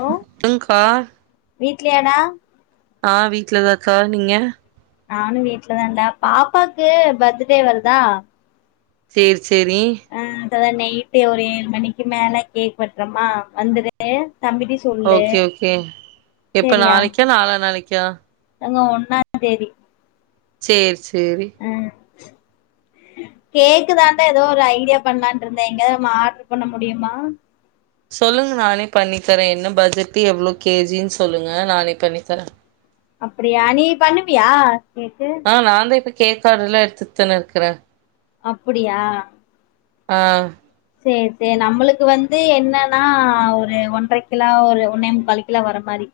hello ம் கா வீட்லயாடா ஆ வீட்லதாக்கா நீங்க நானு வீட்லதான்ட பாப்பாக்கு பர்த்டே வருதா சேரி சேரி ஆ அத நைட்டு ஒரு ஏழு மணிக்கு மேல கேக் வெட்றோமா வந்துரு தம்பிட்டயு சொல்லு ஓகே ஓகே எப்ப நாளைக்கா நால நாளைக்கா அங்க ஒன்னாந்தேதி சேர் சேரி ம் கேக்கு தான் டா ஏதோ ஒரு ஐடியா பண்ணலான் இருந்தே எங்கயாது நம்ம ஆட்ரு பண்ண முடியுமா சொல்லுங்க நானே பண்ணித்தரே என்ன பட்ஜெட்டு எவ்ளோ கேஜினு சொல்லுங்க நானே பண்ணித்தரே அப்டியா நீ பண்ணுவியா கேக்கு ஆ நா தா இப்போ கேக் ஆர்டர்லா எடுத்துட் தானே இருக்குறே அப்புடியா ஆ சேர் சேரி நம்மளுக்கு வந்து என்னன்னா ஒரு ஒன்றக் கிலோ ஒரு ஒன்னே முக்கால் கிலோ வர்ற மாரி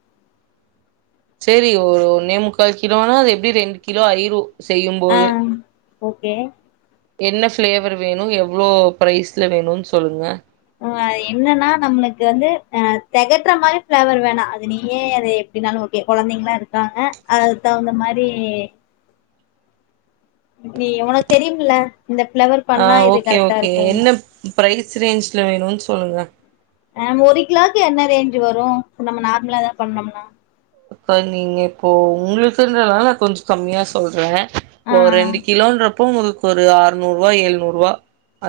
சேரி ஒரு ஒன்னேமுக்கால் கிலோனா அது எப்டியு ரெண்டு கிலோ ஆயிரு ஆ செய்யும்போது ஓகே என்ன ஃப்ளேவர் வேணு எவ்ளோ ப்ரைஸ்ல வேணுன்னு சொல்லுங்க அது என்னன்னா நம்மளுக்கு வந்து அ தெகட்ற மாரி ஃபிளேவர் வேணா அது நீயே எப் எப்டின்னாலு ஓகே கொழந்தைங்ளா இருக்காங்க அது அதுக் தகுந்தா மாரி நீ உனக்கு தெரியும்ல இந்த ஃபிளவர் ஆ ஓகே ஓகே என்ன ப்ரைஸ் ரேஞ்சில வேணுன்னு சொல்லுங்க ஆ ஒரு கிலோவுக்கு என்ன ரேஞ்ச் வரு நம்ம நார்மலா தா பண்ணோம்னா அக்கா நீங்க இப்போ உங்களுக்குன்றனால கொஞ்சோ கம்மியா சொல்றே ஆ இப்போ ரெண்டு கிலோன்றப் அப்போ உங்களுக்கு ஒரு அறுநூரூவா எழுநூரூவா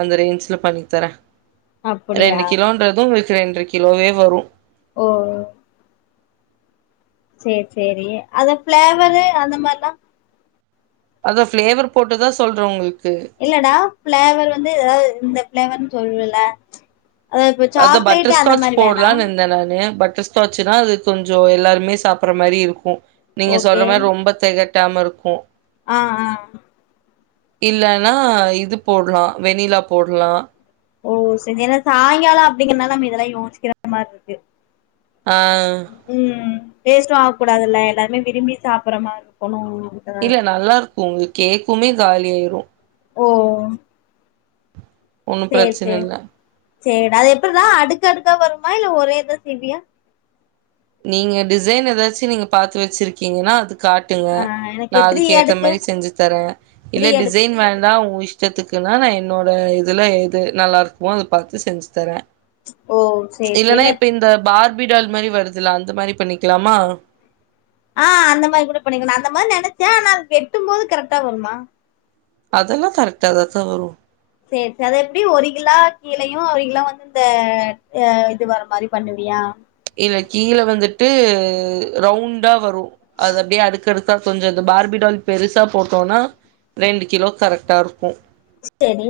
அந்த ரேஞ்சில பண்ணி தரே அப்டியா ரெண்டு கிலோன்றது உங்களுக்கு ரெண்ற கிலோவே வரு ஓ ஓ சேர சேரி அந்த ஃப்ளேவரு அந்த மாரில்லா அதா ஃப்ளேவர் போட்டுதா சொல்ற உங்களுக்கு இல்லடா ஃப்ளேவர் வந்து ஏதாது இந்த ஃப்ளேவர்னு சொல்லுவெல்ல அதா பட்டர் ஸ்காட்ச் வேணா போட்லானு இருந்த நானு பட்டர் டர் ஸ்காச்சுன்னா அது கொஞ்சோ எல்லாருமே சாப்புட்ற மாரி இருக்கு நீங்க ஓகே சொல்ற மாரி ரொம்ப தெகட் ட்டாம இருக்கு ஆ ஆ இல்லன்னா இது போட்லா வெண்ணிலா போட்லா ஓ செரி ஏன்னா சாயங்காலோ அப்டிங்கறனால நம்ம இதெல்லா யோசிக்கிற மாரி இருக்கு ஆ ம் வேஸ்ட்டு ஆகக்கூடாதுல்ல எல்லாருமே விரும்பி சாப்பட்ற மாரி இருக்கணு இல்ல நல்லாருக்கு உங்களுக்கு கேக்குமே காலியாயிறு ஓ ஓ ஓ ஒன்னும் சேர் பிரச்சன சேர் இல்ல சேரிடா அது எப்பிற்றா அடுக்கு அடுக்கா வருமா இல்ல ஒரேஇதா செய்வியா நீங்க டிசைன் ஏதாச்சு நீங்க பாத்து வச்சிருக்கீங்கன்னா அது காட் டுங்க ஆ எனக்கு நா த்ரீ அதுக்கு ஏத்த அடுக்கு மாதி செஞ்சு தரே த்ரீ இல்ல அடுக்கு டிசைன் வேண்டா உ இஷ் ஸ்டத்துக்குன்னா நா என்னோட இதுல எது நல்லா இருக்குமோ அத பாத்து செஞ்சு தரே ஓ சேரி சேரி இல்லன்னா இல்ல இப்ப இந்த பார்பிடால் மாரி வருதுல்ல அந்த மாரி பண்ணிக்கலாமா ஆ அந்த மாரி கூட பண்ணிக்கலா அந்த மாரி நெனைச்சே ஆனா அது வெட்டும் போது கரக்டா வருமா அதல்லா கரக்டா தாக்கா வரு சேரி சேர் அது எப்டி ஒரு கிலா கீழயு ஒரு கிலா வந்து இந்த அ இது வர மாரி பண்ணுவியா இல்ல கீழ வந்துட்டு ரவுண்டா வரு அது அப்டியே அடுக்கடுக் கா கொஞ்ச அந்த பார்பிடால் பெருசா போட்டோனா ரெண்டு கிலோ கரக்டா இருக்கு செரி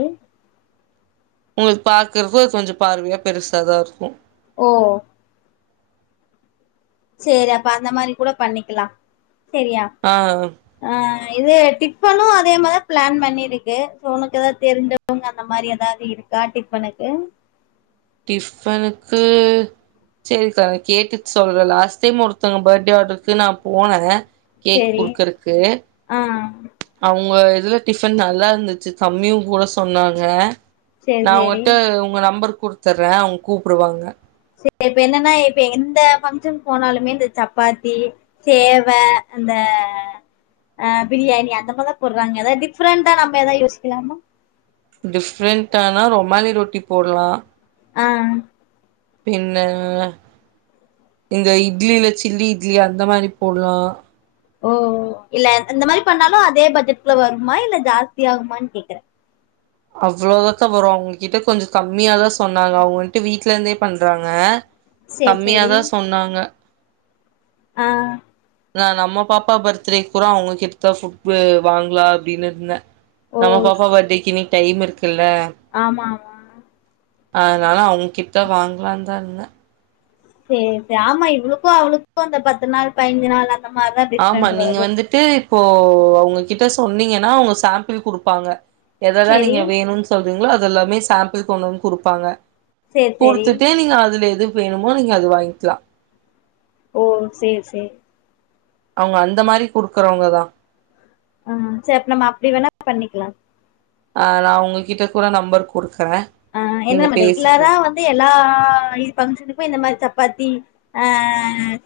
ஒங்களுக்கு பாக்கறதுக்கு அது கொஞ்சோ பார்வையா பெருசா தா இருக்கு ஓ சேரி அப்ப அந்த மாரி கூட பண்ணிக்கலா சேரியா ஆ ஆ ஆ இது டிப்பனு அதே மாரிதா பிளான் பண்ணிருக்கு சோ ஒனக்கு எதா தெருன்சா இவுங்க அந்த மாரி ஏதாவது இருக்கா டிப்பனுக்கு டிஃபனுக்கு சேரிக்கா நா கேட்டுட்டு சொல்றே லாஸ்ட் டைம் ஒருத்தங்க பர்ட்டே ஆடருக்கு நா போனே கேக் சேரி குடுக்கறக்கு ஆ ஆ அவுங்க இதுல டிஃபன் நல்லா இருந்துச்சு கம்மியு கூட சொன்னாங்க சேரி நா சேரி அவுங்கட்ட ஒங்க நம்பர் குடுத்தற்றே அவ்ங்க கூப்புடுவாங்க சேர் இப்ப என்னனா இப்ப எந்த பங்சன் போனாலுமே இந்த சப்பாத்தி சேவ அந்த ஆ பிரியாணி அந்த மாரிதா போட்றாங்க ஏதாவது டிஃப்ரண்ட்டா நம்ம எதா யோசிக்கலாமா டிஃப்ரண்டானா ரொமாலி ரொட்டி போட்லா ஆ ஆ பின்ன இந்த இட்லில சில்லி இட்லி அந்த மாதி போட்லா ஓ இல்ல அந்த மாரி பண்ணாலு அதே பட்ஜட் குல்ல வருமா இல்ல ஜாஸ்தியாகுமான் கேக்குறே அவ்ளோதாகா வரு அவ்ங்ககிட்ட கொஞ்ச கம்மியாதா சொன்னாங்க அவ்கள்ட வீட்ல இருந்தே பண்றாங்க சேரி சேரி கம்மியாதா சொன்னாங்க ஆ ஆ நா நம்ம பாப்பா பர்த்டேக் கூட அவ்ங்க கிட்த்தா ஃபுட்டு வாங்கலா அப்டீன்னு இருந்தே ஓ நம்ம பாப்பா பர்த்டேக்கி இன்னக்கி டைம் இருக்குல்ல ஆமா ஆமா அதுனால அவ்ங்ககிட்தா வாங்லான் தா இருந்தே சேர் சேர் ஆமா இவளுக்கு அவளுக்கு அந்த பத்து நாள் பயனஞ்சு நாள் அ ஆமா நீங்க வந்துட்டு இப்போ அவுங்ககிட்ட சொன்னீங்கன்னா அவுங்க சாம்பிள் குடுப்பாங்க எததா சேரி நீங்க வேணுன் சொல்றீங்களோ அதெல்லாமே சாம்பிள் கொண்டு வந்து குடுப்பாங்க சேரி சேரி குடுத்துட்டு நீங்க அதுல எது வேணுமோ நீங்க அது வாங்கிலா ஓ செரி செரி அவுங்க அந்த மாரி குடுக்குறவுங்க தா ஆ சரி நம்ம அப்படி வேணா பண்ணிக்கலா ஆ நா உங்ககிட்ட கூட நம்பர் குடுக்குறே ஆ இல்ல நீங்க நம்ம பேசிக்கோ ரெகுலரா வந்து எல்லா இது பங்க்ஷனுக்குமே இந்த மாதிரி சப்பாத்தி ஆ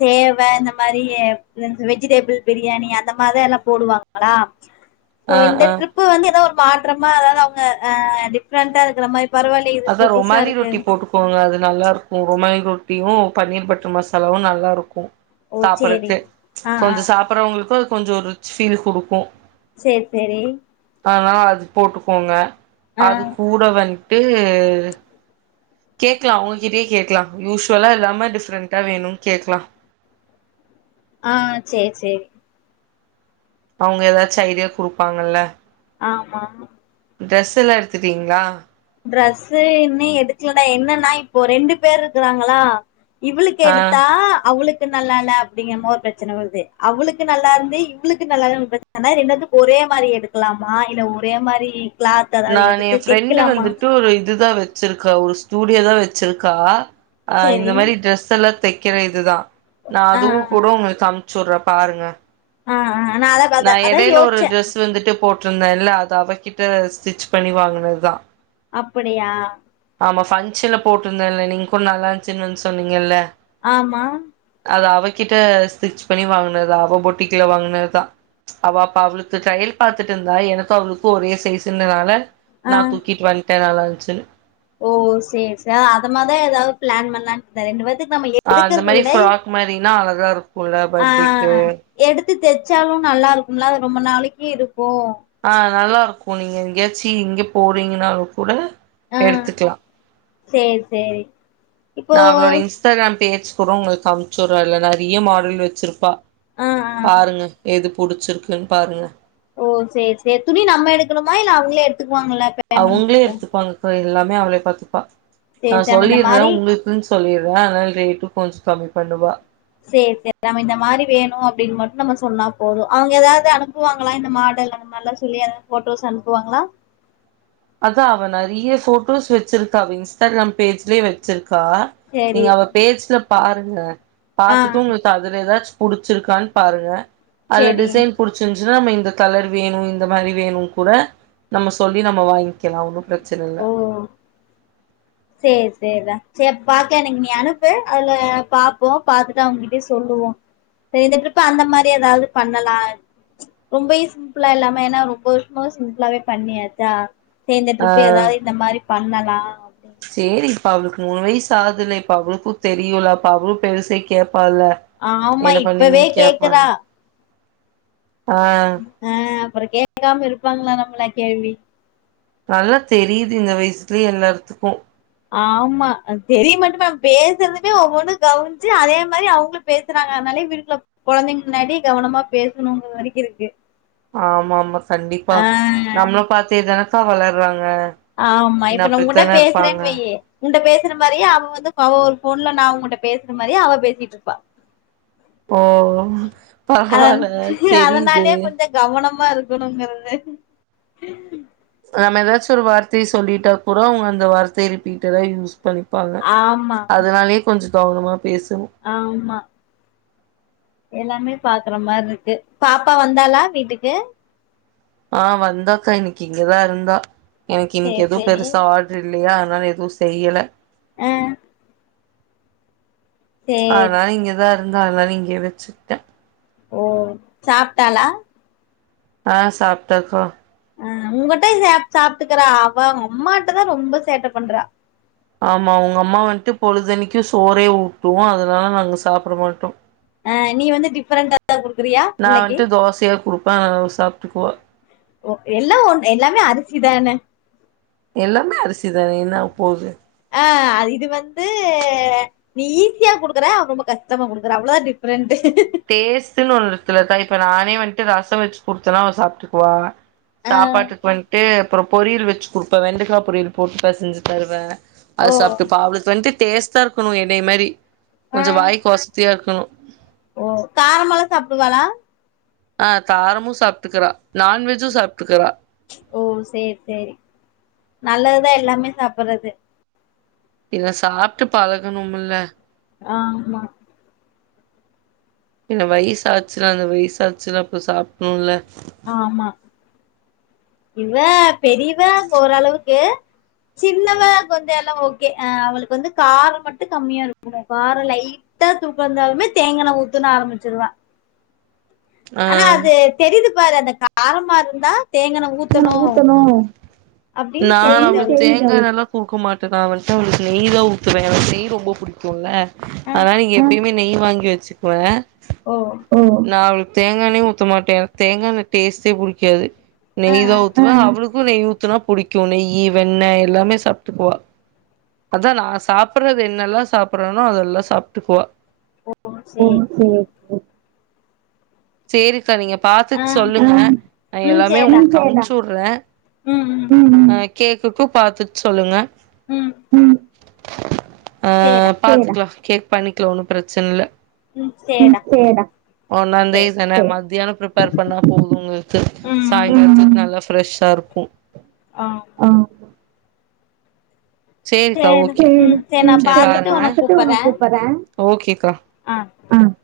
தேவ இந்த மாதிரி வெஜிடேபிள் பிரியாணி அந்த மாதிரி தா எல்லா போடுவாங்களா சோ ஆ இந்த ஆ ட்ரிப்பு வந்து ஏதோ ஒரு மாற்றமா அதாவது அவங்க ஆ டிஃப்ரெண்டா இருக்குற மாதிரி பரவாயில்ல இது அதா புதுசா ரொமாலி ரொட்டி இருக்கு போட்டு போங்க அது நல்லாருக்கு ரொமாலி ரொட்டியு பன்னீர் பட்டர் மசலாவும் நல்லாருக்கும் ஓ சேரி சாப்புடுறதுக்கு ஆ ஆ கொஞ்சம் சாப்பிட்றவுங்களுக்கு அது கொஞ்சம் ஒரு ஃபீல் குடுக்கும் சேரி சேரி அதனால அது போட்டுக்கோங்க ஆ அது கூட வன்ட்டு கேக்கலா அவுங்ககிட்டே கேக்கலா யூஷுவலா இல்லாம டிஃப்ரெண்ட்டா வேணும்னு கேக்கலா ஆ சேரி சேரி அவுங்க ஏதாச்சும் ஐடியா குடுப்பாங்கல்ல ஆமா ட்ரெஸ் எல்லா எடுத்துட்டீங்களா ட்ரெஸ்ஸு இன்னும் எடுக்கலடா என்னன்னா இப்போ ரெண்டு பேர் இருக்குறாங்களா இவளுக்கு ஆ எடுத்தா அவளுக் கு நல்லால்ல அப்படிங்க மாரி ஒரு பிரச்சனை வருது அவளுக்கு நல்லாருந்து இவளுக்கு நல்லால்லன்னு பிரச்ச அதனால ரெண்டேத்துக்கு ஒரே மாரி எடுக்கலாமா இல்ல ஒரே மாரி கிளாத் அதாவது நான் எடுத்து என் ஃப்ரெண்டு தெக்கலாமா வந்துட்டு ஒரு இதுதா வச்சிருக்கா ஒரு ஸ்டூடியோ தா வச்சிருக்கா அ இந்த சேரி மாரி ட்ரெஸ்ஸெல்லா தைக்கிற இதுதா நா ஆ அதுவும் கூட உங்களுக்கு அனு ப்புச்சு விடுறேன் பாருங்க ஆ ஆ ஆ அத நா பாத்தே அதா எடையில ஒரு யோசிச்சே ட்ரெஸ் வந்துட்டு போட்ருந்தேன்ல அத அவகிட்ட ஸ்டிச் பண்ணி வாங்குனதுதா அப்படியா ஆமா ஃபங்க்ஷன்ல போட்ருந்தேன்ல நீங்க கூட நல்லாருந்துச்சுன்னு வந்து சொன்னீங்கல்ல ஆமா அது அவாகிட்ட ஸ்டிச் பண்ணி வாங்குனது தா அவ பொட்டிக்ல வாங்குனதுதா அவா அப்ப அவளுக்கு ட்ரயல் பாத்துட்டு இருந்தா எனக்கும் அவளுக்கும் ஒரே சைஸுன்னனால நா ஆ தூக்கிட்டு வன்ட்டே நல்லாருந்துச்சுனு ஓ சேரி சேரி நா அத மாரிதா எதாவது ஃப்ளான் பண்ணலானு இந்த ரெண்டு பேத்துக்கு நம்ம இப் ஆ அந்த மாரி ஃப்ராக் மாரினா அழகா இருக்கும்ல ஆ பெர்த்டேக்கு எடுத்து தெச்சாலு நல்லாருக்கும்ல அது ரொம்ப நாளைக்கு இருக்கும் ஆ நல்லாருக்கும் நீங்க எங்கேயாச்சும் இங்க போறீங்கனாலும் கூட ஆ எடுத்துக்கலாம் சேரி சேரி இப்போ நா அவளோட இன்ஸ்டாகிராம் பேஜ் கூட உங்களுக்கு அனுப்ச்சுடுறே அதுல நெறைய மாடல் வச்சிருப்பா ஆ ஆ பாருங்க எது புடிச்சிருக்குன் பாருங்க ஓ சேரி சேரி துணி நம்ம எடுக்கணுமா இல்ல அவுங்களே எடுத்துக்குவாங்களா அவுங்களே எடுத்துப்பாங்க தோழி எல்லாமே அவளே பாத்துப்பா சேரி நா சேரி நம்ம இந்த சொல்லிடுறே மாரி உங்களுக் குனு சொல்லிடுறே அதனால ரேட்டு கொஞ்சோ கம்மி பண்ணுவா சேரி சேரி நம்ம இந்த மாரி வேணும் அப்டின்னு மட்டும் நம்ம சொன்னா போதும் அவுங்க எதாவது அனுப்புவாங்களா இந்த மாடல் அந்த மாரிலா சொல்லி எதும் ஃபோட்டோஸ் அனுப்புவாங்களா அதா அவ நெறைய ஃபோட்டோஸ் வெச்சிருக்கா அவ இன்ஸ்டாகிராம் பேஜ்லயே வெச்சிருக்கா சேரி நீங்க அவ பேஜ்ல பாருங்க ஆ பாத்துட்டு உங்களுக்கு அதுல எதாச்சு புடிச்சிருக்கான்னு பாருங்க அதுல சேரி டிசைன் புடிச்சிருஞ்ச்சுனா நம்ம இந்த கலர் வேணு இந்த மாரி வேணுனு கூட நம்ம சொல்லி நம்ம வாங் கிக்கலா ஒன்னும் பிரச்சன இல்ல சேர் சேர்ரா சேரி அப்ப பாக்கே எனக்கு நீ அனுப்பு அதுல பாப்போ பாத்துட்டு அவுங்ககிட்டயே சொல்லுவோ இப்ப இந்த ட்ரிப்பு அந்த மாரி எதாவது பண்ணலா ரொம்பயு சிம்பிளா இல்லாம ஏனா ரொம்ப வருஷமாவே சிம்பிளாவே பண்ணியாச்சா சேர் இந்த ஆ ட்ரிப்பு எதாது இந்த மாரி பண்ணலா அப்டின்னு சேரி இப்ப அவளுக்கு மூணு வயசு ஆகுதுல இப்ப அவளுக்கு தெரியுல அப்ப அவளு பெருசே கேப்பால்ல ஆமா என்ன இப்பவே பண்ணீங்கன்னு கேப்பால்ல கேக்குறா ஆ ஆ அப்புற கேட்காம இருப்பாங்களா நம்மள கேள்வி நல்லா தெரியுது இந்த வயசுலயே எல்லார்த்துக்கு ஆமா தெரிய மட்டுமா பேசுறதுமே ஒவ்வொன்னு கவுனிச்சு அதே மாரி அவுங்களு பேசுறாங்க அதனாலே வீட்டுல கொழந்தைங்க முன்னாடி கவனமா பேசணுங்ர வரைக்கு இருக்கு ஆமா ஆமா கண்டிப்பா ஆ நம்மள பாத்தே தானேக்கா வளர்றாங்க ஆமா என்ன இப்ப நா உங்கிட்ட அப்டித்தான இருப்பாங்க பேசுறேன்னு வையி உன்ட்ட பேசுற மாரியே அவ வந்து அவ ஒரு ஃபோன்ல நா உங்கட்ட பேசுற மாரியே அவ பேசிட்டு இருப்பா ஓ அத பரவால்ல தெரியுது அதனாலயே கொஞ்சோ கவனமா இருக்கணுங்கிறது நம்ம எதாச்சு ஒரு வார்த்தைய சொல்லிட்டா கூட அவுங்க அந்த வார்த்தைய ரிப்பீட்டடா யூஸ் பண்ணிப்பாங்க ஆமா அதனாலயே கொஞ்ச கவனமா பேசனு ஆம்மா எல்லாமே பாக்குற மாரிருக்கு பாப்பா வந்தாளா வீட்டுக்கு ஆ வந்தாக்கா இன்னைக்கி இங்கதா இருந்தா எனக்கு இன்னைக்கி சேரி எதுவு சேரி பெருசா ஆர் டர் இல்லையா அதுனால எதுவு செய்யல ஆ சேரி அதனால இங்கதா இருந்தா அதனால இங்கேயே வெச்சுகிட்டே ஓ சாப்ட்டாளா ஆ சாப்ட்டாக்கா ம் உங்கட்ட சாப்ட் சாப்ட்டுக்குறா அவ அம்மாட்ட தா ரொம்ப சேட்ட பண்றா ஆமா அவுங்க அம்மா வந்ட்டு பொழுதன்னைக்கு சோறே ஊட்டு அதனால நாங்க சாப்ட மாட்டோ ஆ நீ வந்து டிஃபரெண்ட்டா எதா குடுக்குறியா பிள்ளைக்கு தோசைய குடுப் பே அவ சாப்ட்டுக்குவா ஓ எல்லா ஒன் எல்லாமே அரிசிதானே எல்லாமே அரிசிதா என்ன ஆகபோது ஆ இது வந்து நீ ஈஸியா குடுக்குற அவ ரொம்ப கஷ்டமா குடுக்குறா அவ்ளோதா டிஃப்ரெண்ட்டு டேஸ்ட்டுன்னு ஒன்னு இருக்குலக்கா இப்ப நானே வந்ட்டு ரசம் வச்சு குடுத்தேன்னா அவ சாப்ட்டுக்குவா ஆ சாப்பாட்டுக்கு வந்ட்டு அப்புற பொரியல் வச்சு குடுப்பே வெண்டக்கா பொரியல் போட்டு பெசஞ்சு தருவே ஓ அது சாப்ட்டுப்பா அவளுக்கு வந்ட்டு டேஸ்ட்டா இருக்கணு என்னைய மாரி ஆ கொஞ்ச வாய்க்கு ஒசத்தியா இருக்கணு ஓ காரமாலா சாப்டுவாளா ஆ காரமு சாப்ட்டுக்குறா நான்வெஜு சாப்ட்டுக்குறா ஓ செரி சரி நல்லதுதா எல்லாமே சாப்புறது இத சாப்ட்டு பழகணும்ல ஆமா இந்தமாரி சாய்ச்சுன்னா இந்த மாரி சாய்ச்சுனா அப்ப சாப்ணுல ஆமா இவ பெரியவ அங்க ஓரளவுக்கு சின்னவக்கு வந்து எல்லா ஓகே அ அவளுக்கு வந்து காரோ மட்டு கம்மியா இருக்கனு காரோ லைட் ட்டா தூக்கு இருந்தாலுமே தேங்கா எண்ணெ ஊத்துன்னு ஆரம்பிச்சிருவா ஆ ஆனா அது தெரிது பாரு அந்த காரமா இருந்தா தேங்கா எண்ணெ ஊத் எண்ணெ ஊத்தணு தெரியுது அப்டினு அவளுக்கு தெரிது அவளுக்கு குடுக்க மாட்டேதா அவன்ட வந்து அவளுக்கு நெய் தா ஊத்துவே ஏனா நெய் ரொம்ப புடிக்கும்ல ஆ அதா இங்க எப்பயுமே நெய் வாங்கி வச்சுக்குவே ஓ நா அவளுக்கு தேங்கா எண்ணெயே ஊத்த மாட்டே தேங்கா எண்ணெ டேஸ்ட்டே புடிக்காது ஆ நெய் தா ஊத் அவளுக்கு நெய்ஊத்துனா புடிக்கு நெய்யி வெண்ணெ எல்லாமே சாப்டுக்குவா அதா நா சாப்றது என்னெல்லா சாப்றேனோ அதெல்லா சாப்டுக்குவா ஓ சேரி செரி சேரி செரி டர் நீங்க பாத்து ஆ சொல்லுங்க நா ம் எல்லாரு சேர்டா உங்களுக்கு அனுப்சுடுறே ம் ம் நா கேட்டுட்டு பாத்துட்டு சொல்லுங்க ம் அ சேர்டா பாத்துக்லா கேக் பண்ணிக்கலா ஒண்ணு பிரச்சன இல்ல ம் சேர்டா சேரி ஒன்னாந்தேதன மத்தியானோ ப்ரிப்பேர் பண்ணா போது உங்களுக்கு ம் ம் சாயங்கரத்துக்கு நல்லா ஃப்ரெஷ்ஷா இருக்கு ஆ ஆ செரிக்கா சேரி ஓகே ம் சேரி நா செரி பாத்துட்டு உனக்கு பாருங்க கூப்பறே ஓகேக்கா அ ஆ